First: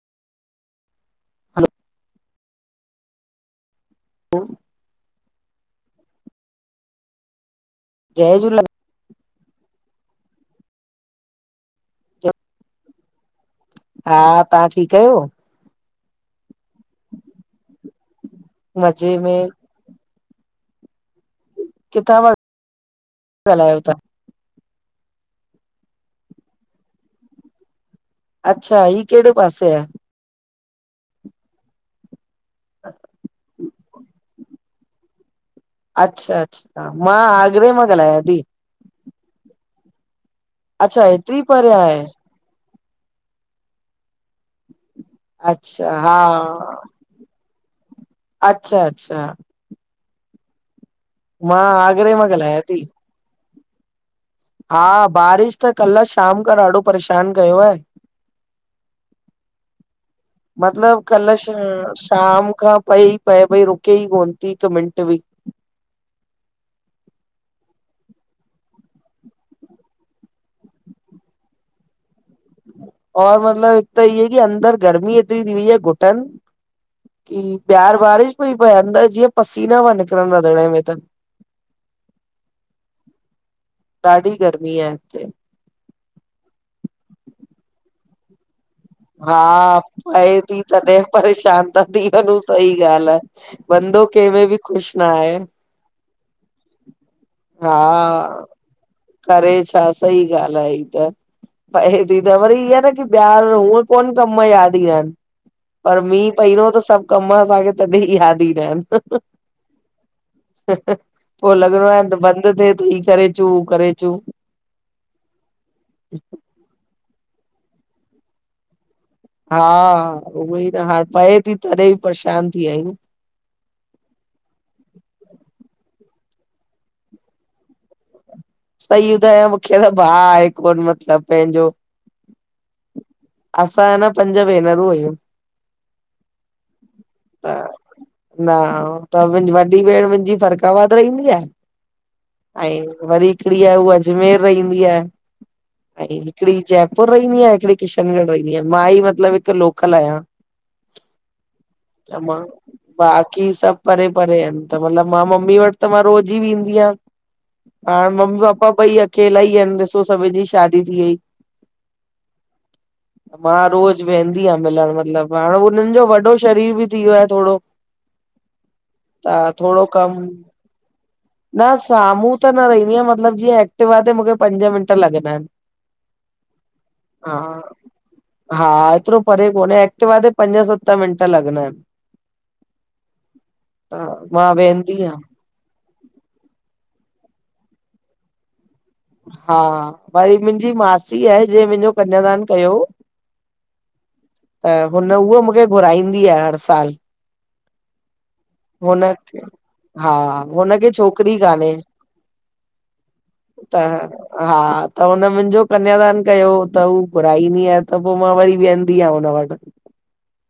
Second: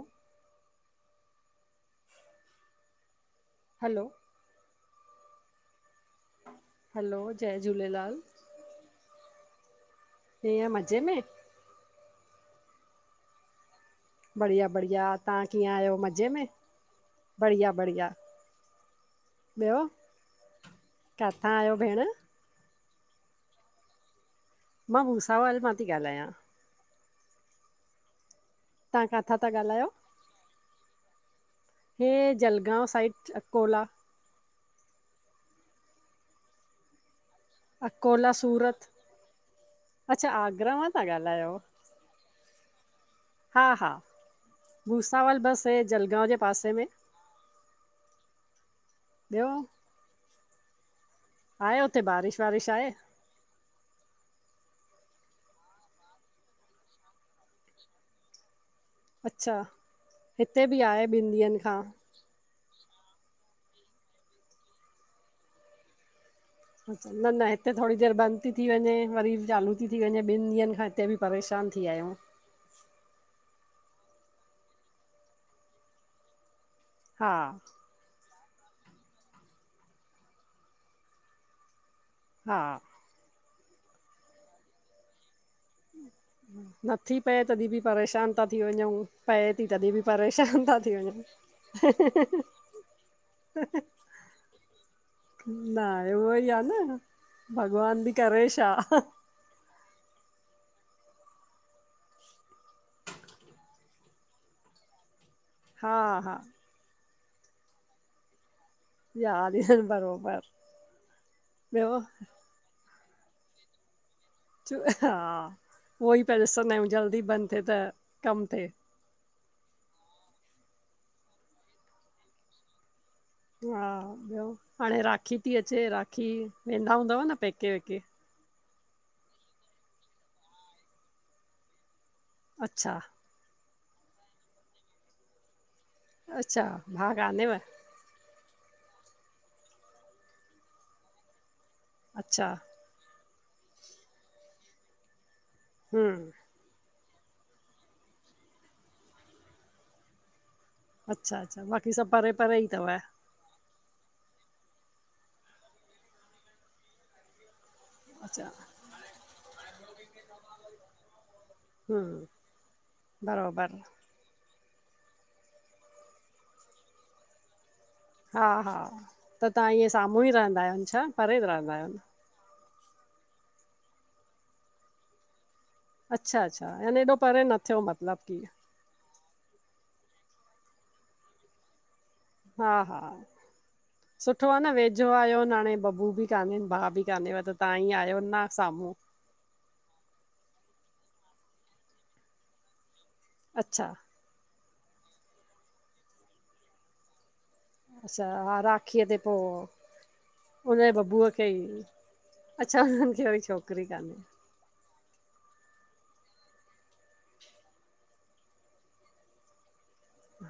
ह hello hello! हा hello! जय झूलेलाल। जय झूलेलाल कींअ मज़े में? हा तव्हां बढिया ठीकु बढ़िया आहियो तां कीअं आहियो मज़े में, बढ़िया बढ़िया, मज़े में ॿियो किथां आहियो भेण? किता पिया ॻाल्हायो तां? मां भुसावल मां थी ॻाल्हायां। अच्छा ही तां कहिड़े कांथा था पासे आहे ॻाल्हायो? हे जलगांव साइड अकोला अच्छा अच्छा, मां आ अकोला, सूरत, अच्छा आगरा मां था अच्छा हेतिरी ॻाल्हायो। परे आहे हा हा, भूसावल बस हे अच्छा जलगांव जे पासे में अचछा अच्छा। ॿियो मां आहे हुते आगरे मां बारिश ॻाल्हायां वारिश ती। आहे? हा बारिश त कल शाम खां ॾाढो परेशानु कयो आहे। अच्छा हिते बि मतलब आहे कल ॿिनि श ॾींहंनि खां शाम खां पए ई पए पई रुके ई कोन थी हिकु मिनट बि। न न हिते थोरी देरि बंदि ती थी वञे, वरी चालू ती थी वञे, ॿिन ॾींहंनि खां हिते बि परेशान थी वियायूं। और मतिलब हिक त इ कि अंदर गर्मी ऐतरी थी वई आहे घुटन हा की बाहर बारिश पई पऐ, अंदरि जीअं पसीना पिया निकिरनि रंधिणे में त हा। ॾाढी गर्मी आहे हिते। नथी पए तॾहिं बि परेशान। था थी वञूं हा पए थी तॾहिं बि पए ती परेशान था थी तदहिं वञूं परेशान ता थी वञूं, सही ॻाल्हि आ। बंदो केमे बि ख़ुश न आहे। न आहे, उहो ई आ न भॻवान बि हा, करे छा करे छा? सही ॻाल्हि आहे ई त। पऐ थी त वरी ईअं न की ॿार हूअ कोन कम यादि ईन्दा आहिन। हा पर मींहु हा परिंदे, त सभु कम असांखे तॾहिं यादि ईन्दा आहिन। याद ई आहिनि बरोबर पो लॻणो ॿियो आहे त बंद थिए त ई करेचू उ करेचु। हा, उहो ई पिया ॾिसंदा आहियूं जल्दी बंदि थिए त कमु थिए। हा, उहो ई न हाणे पए थी तॾहिं बि परेशान थी वियायूं। हा, ॿियो हाणे राखी थी अचे राखी वेंदा हूंदव न पैके वेके। सही ॿुधायां मूंखे त भाउ आहे कोन मतिलबु पंहिंजो अच्छा। असां न पंज भेनरूं आहियूं। अच्छा भा त कानेव? न, त मुंहिंजी वॾी भेण मुंहिंजी फ़रक़ाबाद रहंदी आहे। अचछा। वरी हिकड़ी आहे अजमेर रहंदी आहे, ऐं हम्म हिकड़ी जयपुर पुर रहंदी आहे, हिकिड़ी किशनगढ़ रहींदी आहे, मां ई मतलब हिक लोकल आहियां। अच्छा अच्छा, बाक़ी सभु परे परे ई अथव? कि सब परे- परे आहिन, त मतिलबु मां मम्मी वटि त मां रोज़ ई वेंंददी आहियां। हाणे मम्मी अच्छा पापा ॿई अकेला ई आहिन, ॾिसो सभिन जी शादी थी वई। हम्म मां बराबरि रोज़ वेंदी आहियां मिलण मतिलबु हाणे उननि जो वॾो शरीर बि थी वियो आहे थोङो। हा हा त तहां ईअं कम साम्हूं ई रहंदा आहियो छा, परे न रहंदा आहियो? साम्हूं न रहंदी आंयां मतिलबु जीअं ऐक्टिवा आहे त मूंखे पंज मिंट लॻंदा आहिन। अच्छा- अच्छा, याने हेॾो परे न थियो मतिलबु की। हा एतिरो परे कोन्हे, एक्टिवा ते पंज सत मिंट लॻंदा आहिन। हा हा त मां सुठो आ न, वेंदी वेझो आहियां आयोन हाणे बबू बि कान ए, भाउ बि कानहे त तव्हां ई आहियो न साम्हूं। हा, वरी मुंहिंजी मासी आहे जे मुंहिंजो कन्यादान कयो अच्छा! त हुन- उहो मूंखे घुराईंदी आ हर साल। अच्छा हा राखीअ ते पो हुनखे हा हुनजे हुनखे बबूअ छोकिरी खे कान्हे ई अच्छा त छोकिरी कान्हे हा, त हुन मुंहिंजो कन्यादान कयो हो, त हू घुराईंदी आ त पो मां वरी वेहंदी आहियां हुन वटि।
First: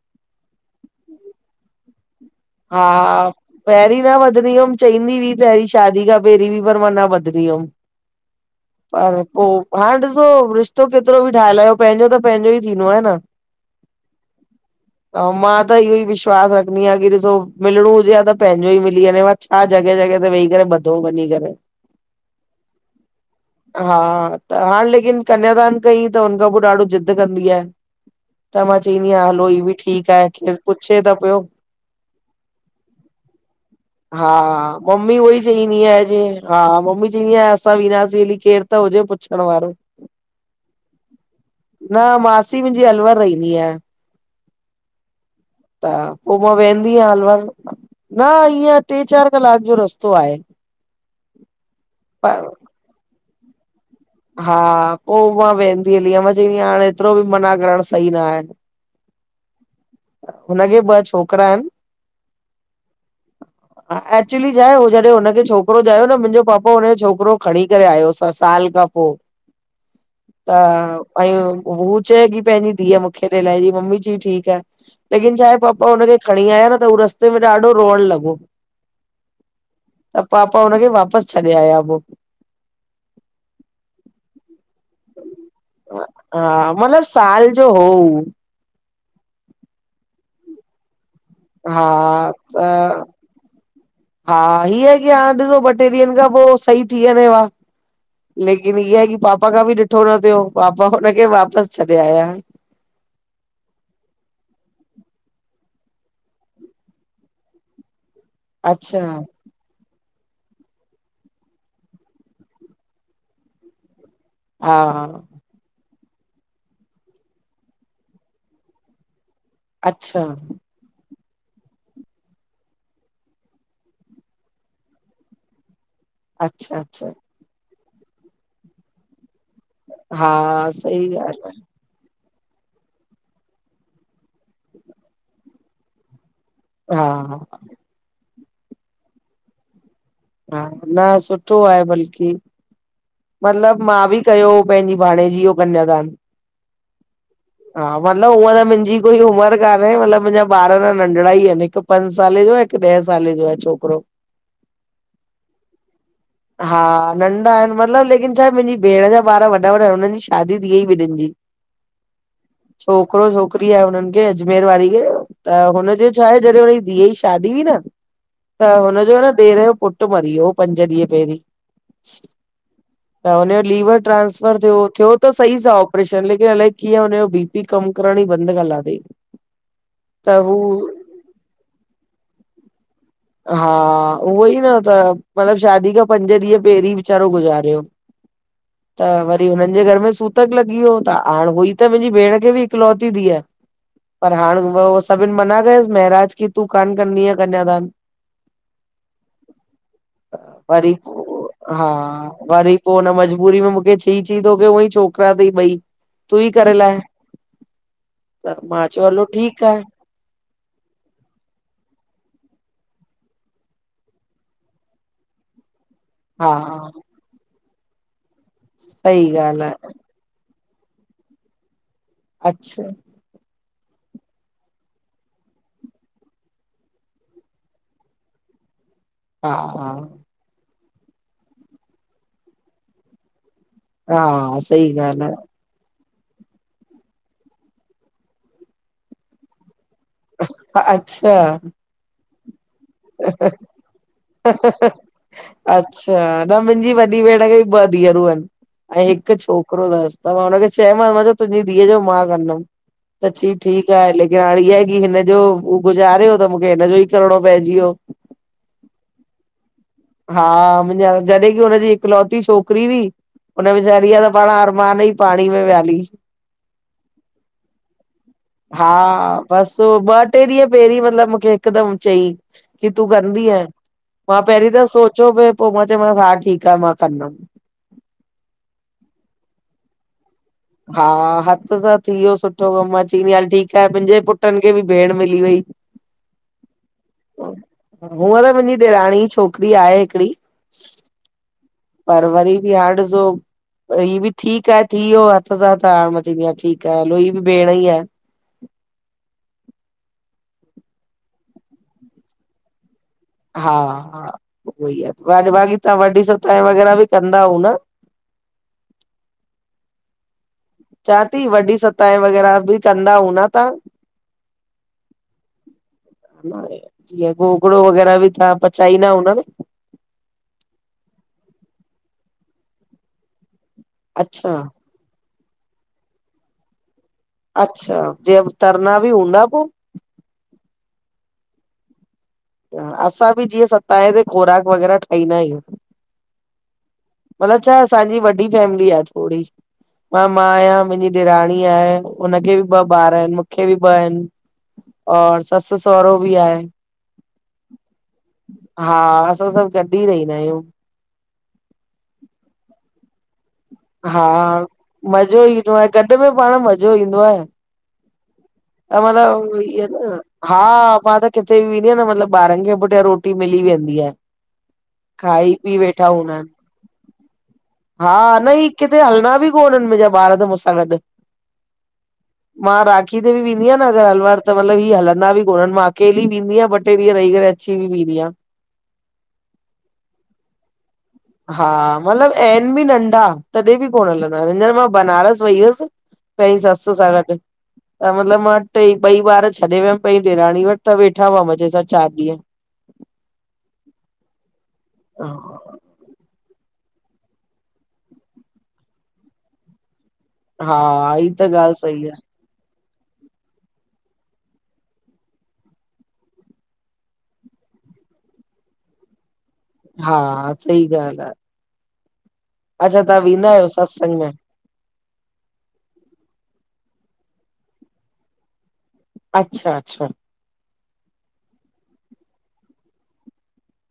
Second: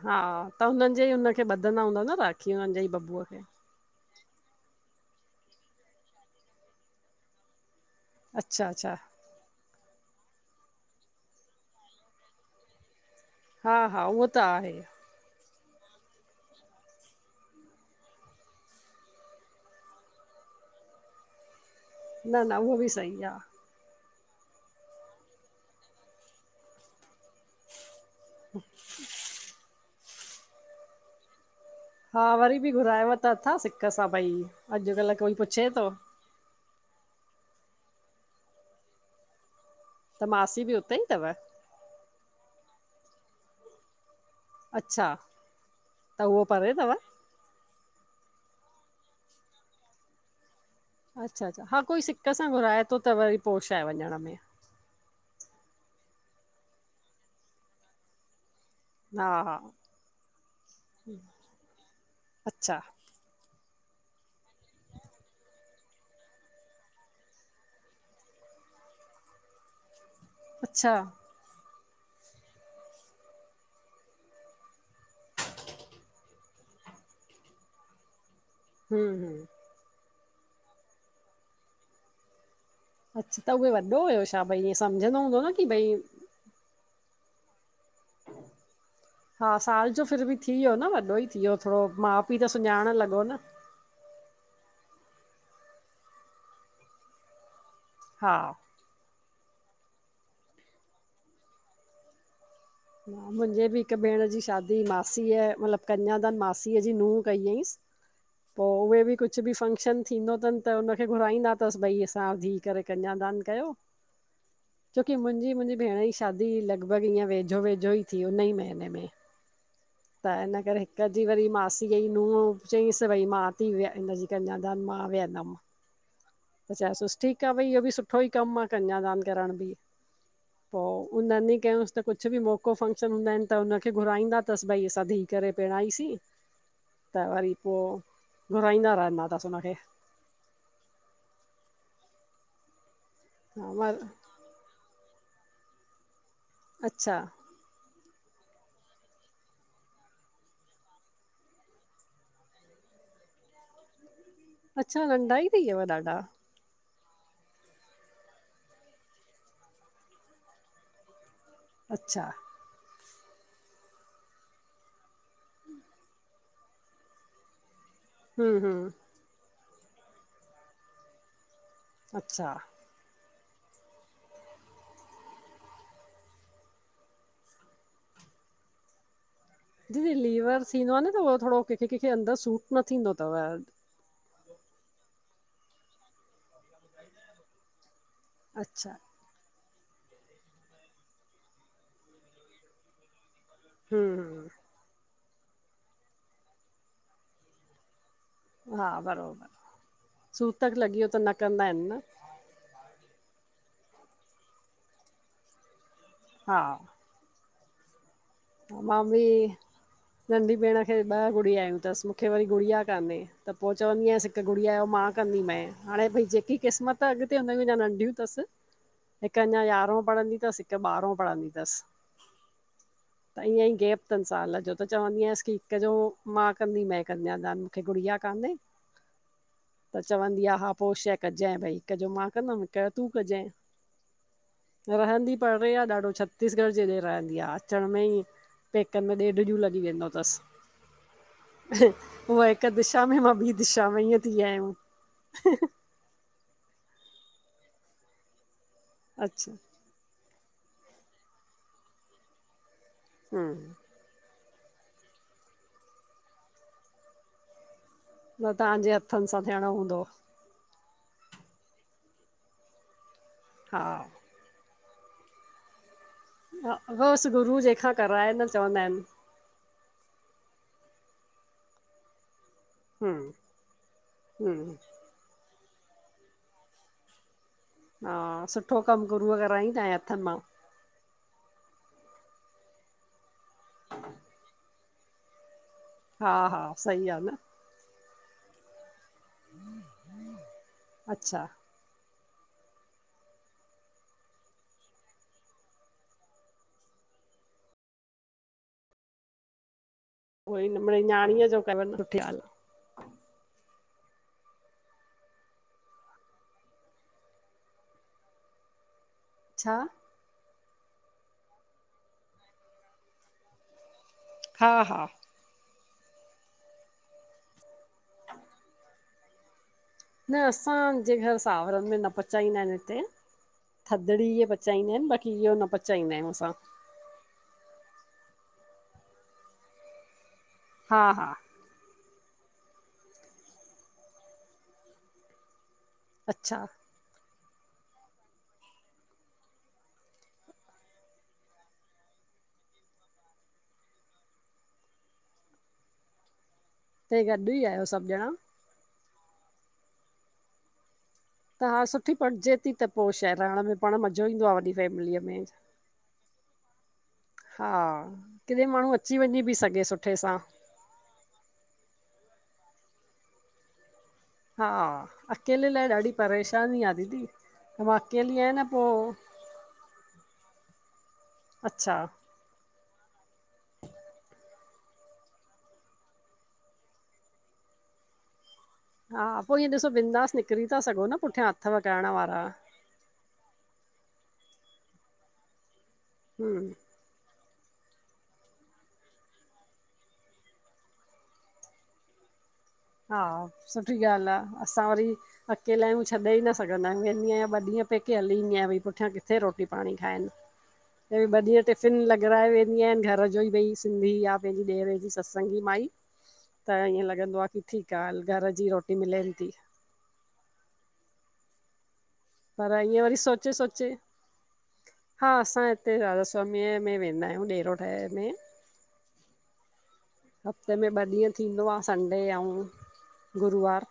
हा त हुननि जे ई हुनखे बधना हूंदा न राखी? हुननि जे हा ई बबूअ खे पहिरीं न वधंदी हुअम, चईंदी हुई पहिरीं, शादी खां पहिरीं बि हु, पर मां न वधंदी हुअम। अच्छा- अच्छा! पो हाणे ॾिसो रिश्तो केतिरो बि ठाहे लाहियो, पंहिंजो त पंहिंजो ई थींदो आहे न। हा हा, उहो त आहे। त हु मां त इहो ई विश्वास रखंदी आंयां कि मिलणो हुजे आ त पंहिंजो ई मिली वञे आं, छा जॻह जॻह ते वेही करे ॿधो वंञी करे। न न, उहो बि सही आ। हा त हाणे लेकिन कन्यादान क‌ईं त हुनखां पो ॾाढो ज़ि कंदी आहे, त मां चवंदी आहियां हलो ई बि ठीकु आहे, केरु पुछे त पियो। हा वरी बि घुरायव त अथाव सिक सां हा भई, अॼुकल्ह मम्मी कोई उहोई पुछे चईंदी थो! आहे जे हा मम्मी च‌ईन्दी आ, असां वेन्दासे हली केर त हुजे पुछण वारो। त मासी बि उते ई थव? न मासी मुंहिंजी अलवर रहंदी आहे। अच्छा, त उह पो वेंदी आहियां अलवर, न ईंअ टे‌ चार कलाक जो रस्तो आहे। अच्छा अच्छा, हा कोई सिक पर सां घुराए थो त वरी पो छा आहे वञण में! हा पो मां वेंदी हली आयां, मां चईंदी आं हाणे एतिरो बि मना करण सही न आहे। हा हा हुनखे ॿ छोकिरा आहिनि अच्छा हा एक्चुली छा आहे, हो ज़ॾहिं हुनखे छोकिरो ॼायो न मुंहिंजो पापा हुनजो छोकिरो खणी करे आयोस साल खां पो त अच्छा पयूं पो हू चए कि पंहिंजी धीअ मुंखे ॾई लाइज़‌ईं त मम्मी चय‌ईं ठीकु आहे। लेकिन छा आहे पपा हुनखे खणी आया न त हू रस्ते में ॾाढो रोअण लॻो। हम्म। त पापा हुनखे वापसि छॾे आया पो। अच्छा त उहो वॾो हुयो छा भई, ईअं समझंदो हूंदो न। की भई हा मतिलब साल जो हो हूअ। हा साल जो फिर बि थी वियो न वॾो ई थीहो थोरो हा माउ पीउ त सुञाण लॻो न। हा हीअ की हा ॾिसो ॿ टे ॾींहंनि खां पो सही थी वञेंव आ। हा लेकिन इअ आहे की पापा खां बि ॾिठो न थियो पापा हुनखे वापसि छॾे आया। मुंहिंजे बि हिक भेण जी शादी मासीअ मतिलबु कन्यादान मासीअ जी नूंंह कई हुईसि। [inaudible] पो उहे बि कुझु बि फंक्शन थींदो अथनि त हुनखे घुराईंदा अथसि भई असां धीअ करे कन्यादान कयो हा छोकि मुंहिंजी मुंहिंजी भेण जी शादी लॻभॻ ईअं वेझ वेझो वेझो ई थी हुई हुन ई महीने में अच्छा त इन करे तदहिं वरी मासीअ ज़ी नूंह चयईंसि त भई मां थी विया हिननजी कंयादान मां वेहंदमि। अच्छा असां अच्छा चयसि ठीकु आ भई इहो बि सुठो ई कमु आ कन्यादान करण बि हा पोइ सही ॻाल्हि उनन ही आहे कय‌ऊंस त कुझु कुझु बि मौक़ो फंक्शन हूंदा आहिनि त हुनखे घुराईंदा अथसि भई असां धीअ करे पहिरणाईसीं हा त वरी पोइ घुराईंदा रहंदा अथसि हुनखे हा न सुठो आहे बल्कि। मतिलब मां बि कयो हो पंहिंजी भाणे जी ज़ो कन्यादान। अच्छा। हा मतिलबु हुअ त मुंहिंजी कोई उमरि कान्हे मतिलबु मुंहिंजा ॿार त नंढिड़ा ई आहिनि हिकु पंज साले जो आ, हिकु ॾहे साले जो आ छोकरो। अच्छा नंढा ई थी वयव ॾाढा। हा नंढा आहिनि मतिलबु लेकिन छाहे मुंहिंजी भेण जा ॿार वॾा वॾा आहिन हुननि जी शादी थी वई ॿिनहिनि जी। अच्छा। छोकिरो छोकिरी आहे हुननि खे अजमेर वारी खे त हुनजो छा आहे जॾहिं हुनजी धीअ जी शादी हुई न हम्म त हम्म हुनजो न ॾेर जो पुटु पुट मरी वियो पंज ॾींहं पहिरीं। अच्छा। त हुनजो लीवर ट्रांसफर थियो, थियो त सही सां ऑपरेशन लेकि कि अलाए कींअ हुनज़ो बी पी कम करण ई बंद करे लाथयीं। दीदी लीवर थींदो आ न त उहो थोरो कंहिंखे कंहिंखे अंदरु सूट न थींदो थव। हा उहो ई न त मतिलबु शादी खां पंज ॾींहं पहिरीं विचारो गुज़ारे वयो अच्छा त व री हुननि जे घर में सूतक लॻी वियो, त हाण हुई त मुंहिंजी भेण खे बि इकलौती धिअ हम्म पर हाणे हम्म उ सभिनि मना कयसि महिराज की तूं कान कन्दिअ कन्यादान हा बरोबरि, सूतक वरी लॻी वियो त न पो कंदा हा आहिनि न। वरी पोइ हुन मजबूरी में मूंखे च चई कि तोखे उअई छोकिरा तई ॿई, तू ई हा करे लाए त मां चयो बि हलो ठीकु आहे नंढी भेण खे ॿ गुड़िया आहिन, त मूंखे वरी गुड़िया कान्हे त पो चवंदी आयंसि हिकु गुड़िया जो मां कंदी मएं। हाणे भई हा जेकी क़िस्मत अॻिते हुन अञा नंढियूं तस, सही हिकु ॻाल्हि अञा आहे यारहों पढ़ंदी तस हिक बारों पढ़दि तस। अच्छा त ईअंई गैप तनि साल जो त चवंदी आयसि की हिक जो मां कंदी मए कन्यादान मूंखे गुड़िया कान्हे। [inaudible] हा त चवंदी आ हा पो शाऐ कजाइ भई हिक जो मां कंदमि हिकु जो तूं हा सही कजाए ॻाल्हि रहंदी परे आहे ॾाढो छत्तीसगढ़ जे हेॾे रहंदी आहे। अचण में ईं पेकनि में ॾेढ ॾींहं लॻी वेंदो तस। आहे अच्छा हिकु दिशा में मां ॿी दिशा में ईअं थी आहिया आहियूं। अच्छा न मुंहिंजी वॾी भेण खे ॿ धीअरूं आहिनि। ऐं हिकु छोक अच्छा छोकिरो अथसि। त मां हुनखे चयोमांसि मां चयो तुंहिंजी धीअ जो मा कंदमि। त हूं चयईं ठीकु आहे। लेकिन हाणे हिअ आए कि हिनजो गुज़ारेियो त मूंखे हिनजो ई करिणो पइजी वियो। न तव्हांजे हथनि सां थियणो हूंदो। हा मुंहिंजे हथि, जॾहिं कि हुन जी हिकुलौती छोकरी हुई। उन हा वेचारी जा त पणा अरमान ई पाणीअ में विया हली। हा बसि गुरु जहिंखा कराए न। चवंदा हा आहिनि बसि ॿ टे ॾींहं पहिरीं मतिलबु मूंखे हिकदमि चयईं कि तूं हूं कंदीअ? मां हूं पहिरीं त सोच चओ पिया पोइ मां चयोमांसि हा ठीकु आ मां कंदमि। हा सुठो कमु गुरूअ कराईं तव्हांजे हथनि मां। हा हथि सां थी वियो सुठो कमु। मां चईंदी आ हल ठीकु आहे मुंहिंजे पुटनि खे बि भेण मिली वई। हा, हा सही आ न। हुअं त मुंहिंजी ॾेराणी जी छोकिरी आहे हिकिड़ी अच्छा पर वरी बि हाणे ॾिसो ही बि ठीकु आहे थी वियो हथि सां त मां चवंदी आहियां ठीकु आहे हे बि भेण ई आहे। उहो ई मे मिड़ई न्याणीअ जो करण सुठी ॻाल्हि आ। हा हा उहो ई आहे। बाक़ी तव्हां वॾी सताय वग़ैरह भी कंदा हुंदा? आहे छा? चवां ती वॾी सताए वग़ैरह बि कंदा हुंदा तां? हा हा जीअं गोगड़ो वगैरह बि तां पचाईंदा हुदव न? न असांजे घर सावरनि में न पचाईंदा आहिनि हिते। थदड़ी इहे अच्छा पचाईंदा आहिनि बाक़ी इहो न पचाईंदा आहियूं असां। अच्छा जिएं तरंदा बि हूंदा पो? हा, हा। असां बि जीअं सताए ते खोराक वग़ैरह ठाहींदा आहियूं। अच्छा। मतिलबु छाए असांजी वॾी फैमिली आ थोड़ी। मां मां आहियां मुंहिंजी ॾेराणी आहे हुनखे बि ॿ ॿार आहिनि मूंखे बि ॿ आहिनि। और ससु सहुरो बि आहे। त गॾु ई आहियो सभु ॼणा? हा, असां सभु गॾु ई रहिंदा आहियूं। त हा सुठी पटजे ती त पोइ छाए रहिण में पाण हा मज़ो ईंदो आहे वॾी फैमिलीअ मज़ो में। ईंदो आहे गॾु में पाण मज़ो ईंदो आहे हा, किॾे माण्हू त अची वञी बि मतलब सघे ईअं सुठे न सां। हा मां त किथे बि वेंदी न मतलबु ॿारनि खे पुठियां रोटी मिली वेंदी आहे। हा, खाई अकेले पी लाइ वेठा ॾाढी हूंदा आहिनि परेशानी आहे दीदी। अऊं मां हा अकेली आहियां न। ही किथे पोइ हलदा बि कोन हिनि मुंहिंजा ॿार त मुसां गॾु। अच्छा मां राखी ते बि वेंदी आहियां न अगर अलवर त मतलब हिअ हलंदा बि कोन्हनि मां अकेली वेंदी आहियां ॿ टे ॾींहं रही करे अची अची वेंदी आ। हा पोइ इअं ॾिसो बिंदास निकिरी था सघो न। पुठियां हा अथव करण मतिलब वारा एन बि नंढा तॾहिं बि कोन हलंदा आहि न मां बनारस वई हुअसि हूं पंहिंजी ससु सां गॾु। त मतिलबु मां टे ॿई ॿार छॾे वियमि बई ॾेराणी वटि त वेठा हुआ मज़े सां चारि ॾींहं। हा। सुठी ॻाल्हि आ, असां वरी अकेला आयु। छॾे न सघंदा आहियू। वेंदी आहियां ॿॾींह पेके हलीं ईन्दी आहियां। भई पुठियाँ किथे रोटी पाणी खाइनि। हा हे ई त ॿ ॾिय ॻाल्हि टिफिन सही आ, लॻराए घर जो ई भई सिंधी या पंहिंजी ॾेर जी सत्संगी माई। त ईअं लॻंदो आहे की ठीकु आहे हल घर जी रोटी मिलेन ती। हा। सही ॻाल्हि आ। पर अच्छा ईअं वरी तव्हां वेंदा सोचे, आहियो सोचे। सत्संग में, हा। असां हिते राध स्वामीअ में वेंदा आहियूं डेरोठ में। अच्छा, अच्छा। हफ़्ते में ॿ ॾींहं थींदो आ संडे अऊ गुरुवार।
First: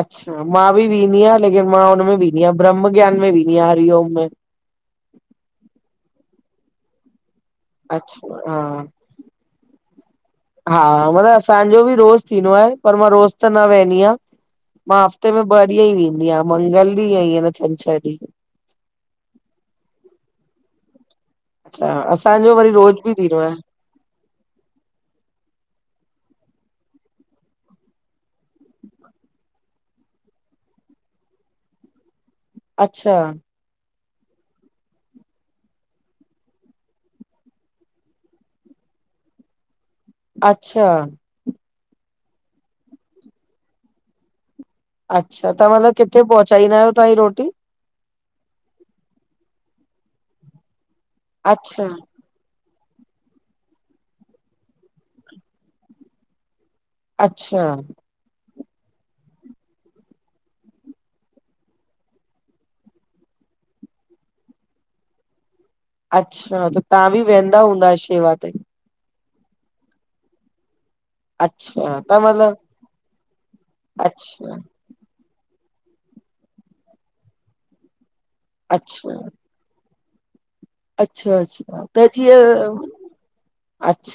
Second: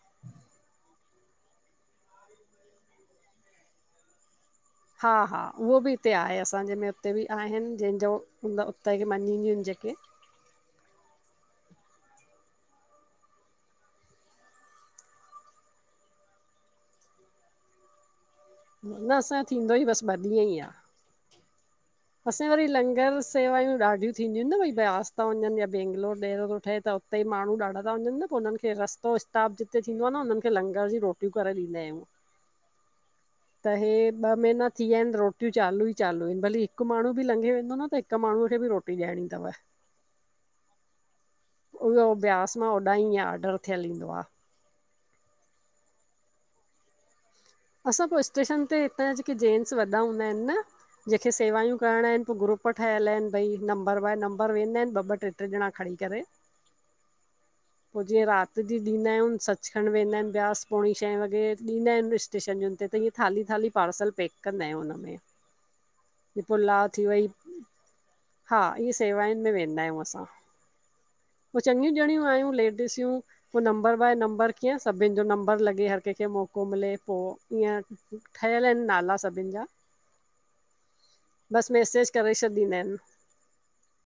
अच्छा, मां बि वेंदी आहियां लेकिन मां हुन में वेंदी आहियां ब्रह्म ज्ञान में वेंदी आहियां हरिओम में। हा। हा। उहो बि हिते आहे। असांजे में उते बि आहिनि। जंहिंजो अच्छा हा हूंदो उतां खे मञींदियूं आहिनि जेके। हा मतिलब असांजो बि रोज़ थींदो आहे। पर मां रोज़ त न वहदी आहिया। मां। हफ़्ते में ॿ ॾींहं ई वेंदी आहियां मंगल ॾींहं ऐ ई छंनछर ॾींहं। न असांजो थींदो ई बसि ॿ ॾींहं ई आ। अच्छा असां असांजो वरी रोज़ बि लंगर थींदो आहे, सेवायूं ॾाढियूं थींदियूं आहिनि न भई ब्यास था। वञनि या बैेंंगलोर ॾेरो थो ठहे त उते माण्हू ॾाढा था वञनि। पोइ उननि खे रस्तो किताब जिते थींदो आ न हुन्हनि खे लंगर जी रोटियूं करे ॾींदा आहिन। अच्छा? त हे ॿ महीना थी विया आहिनि रोटियूं चालू ई चालू आहिनि भली हिकु माण्हू बि लंघे वेंदो न त हिकु माण्हूअ खे बि रोटी ॾियणी तव। अच्छा। उहो ब्यास मां होॾां ई ऑडर थियलु ईंदो आह। अच्छा। त मतलब किथे पहुचाईदा आहियो तव्हां इय रोटी? असां पोइ स्टेशन ते हितां जा जेके जेन्स वॾा हूंदा आहिनि न, जेंखे सेवायू अच्छा करणा आहिनि। त ग्रूप ठहियल आहिनि भई नंबर वन नंबर वेंदा आहिनि ॿ ॿ ट्रेट्रे ॼणा खणी करे। अच्छा। पोइ जीअं राति जी ॾींदा आहियूं सचछण वेंदा आहिनि ब्यास पोणी छहें वॾे ॾींदा आहिनि स्टेशन जुनि ते त इअं थाली थाली पार्सल पकंदा आहियूं हुनमें। अच्छा त। तव्हां बि वेंदा हूंदा शेवा ते? सेवायनि में वेंदा आहियूं असां, पोइ चॻियूं अच्छा त ॼणियूं आहियूं मतलब लेट ॾिसियूं पोइ नंबर बाए नंबर अच्छा कीअं सभिनि जो नंबर लॻे हर कंहिंखे मौको मिले। पोइ ईअं ठहियल आहिनि अच्छा नाला सभिनि जा। अच्छा। बसि अच्छा। त मैसेज करे जीअं छॾींदा आहिनि अच्छा।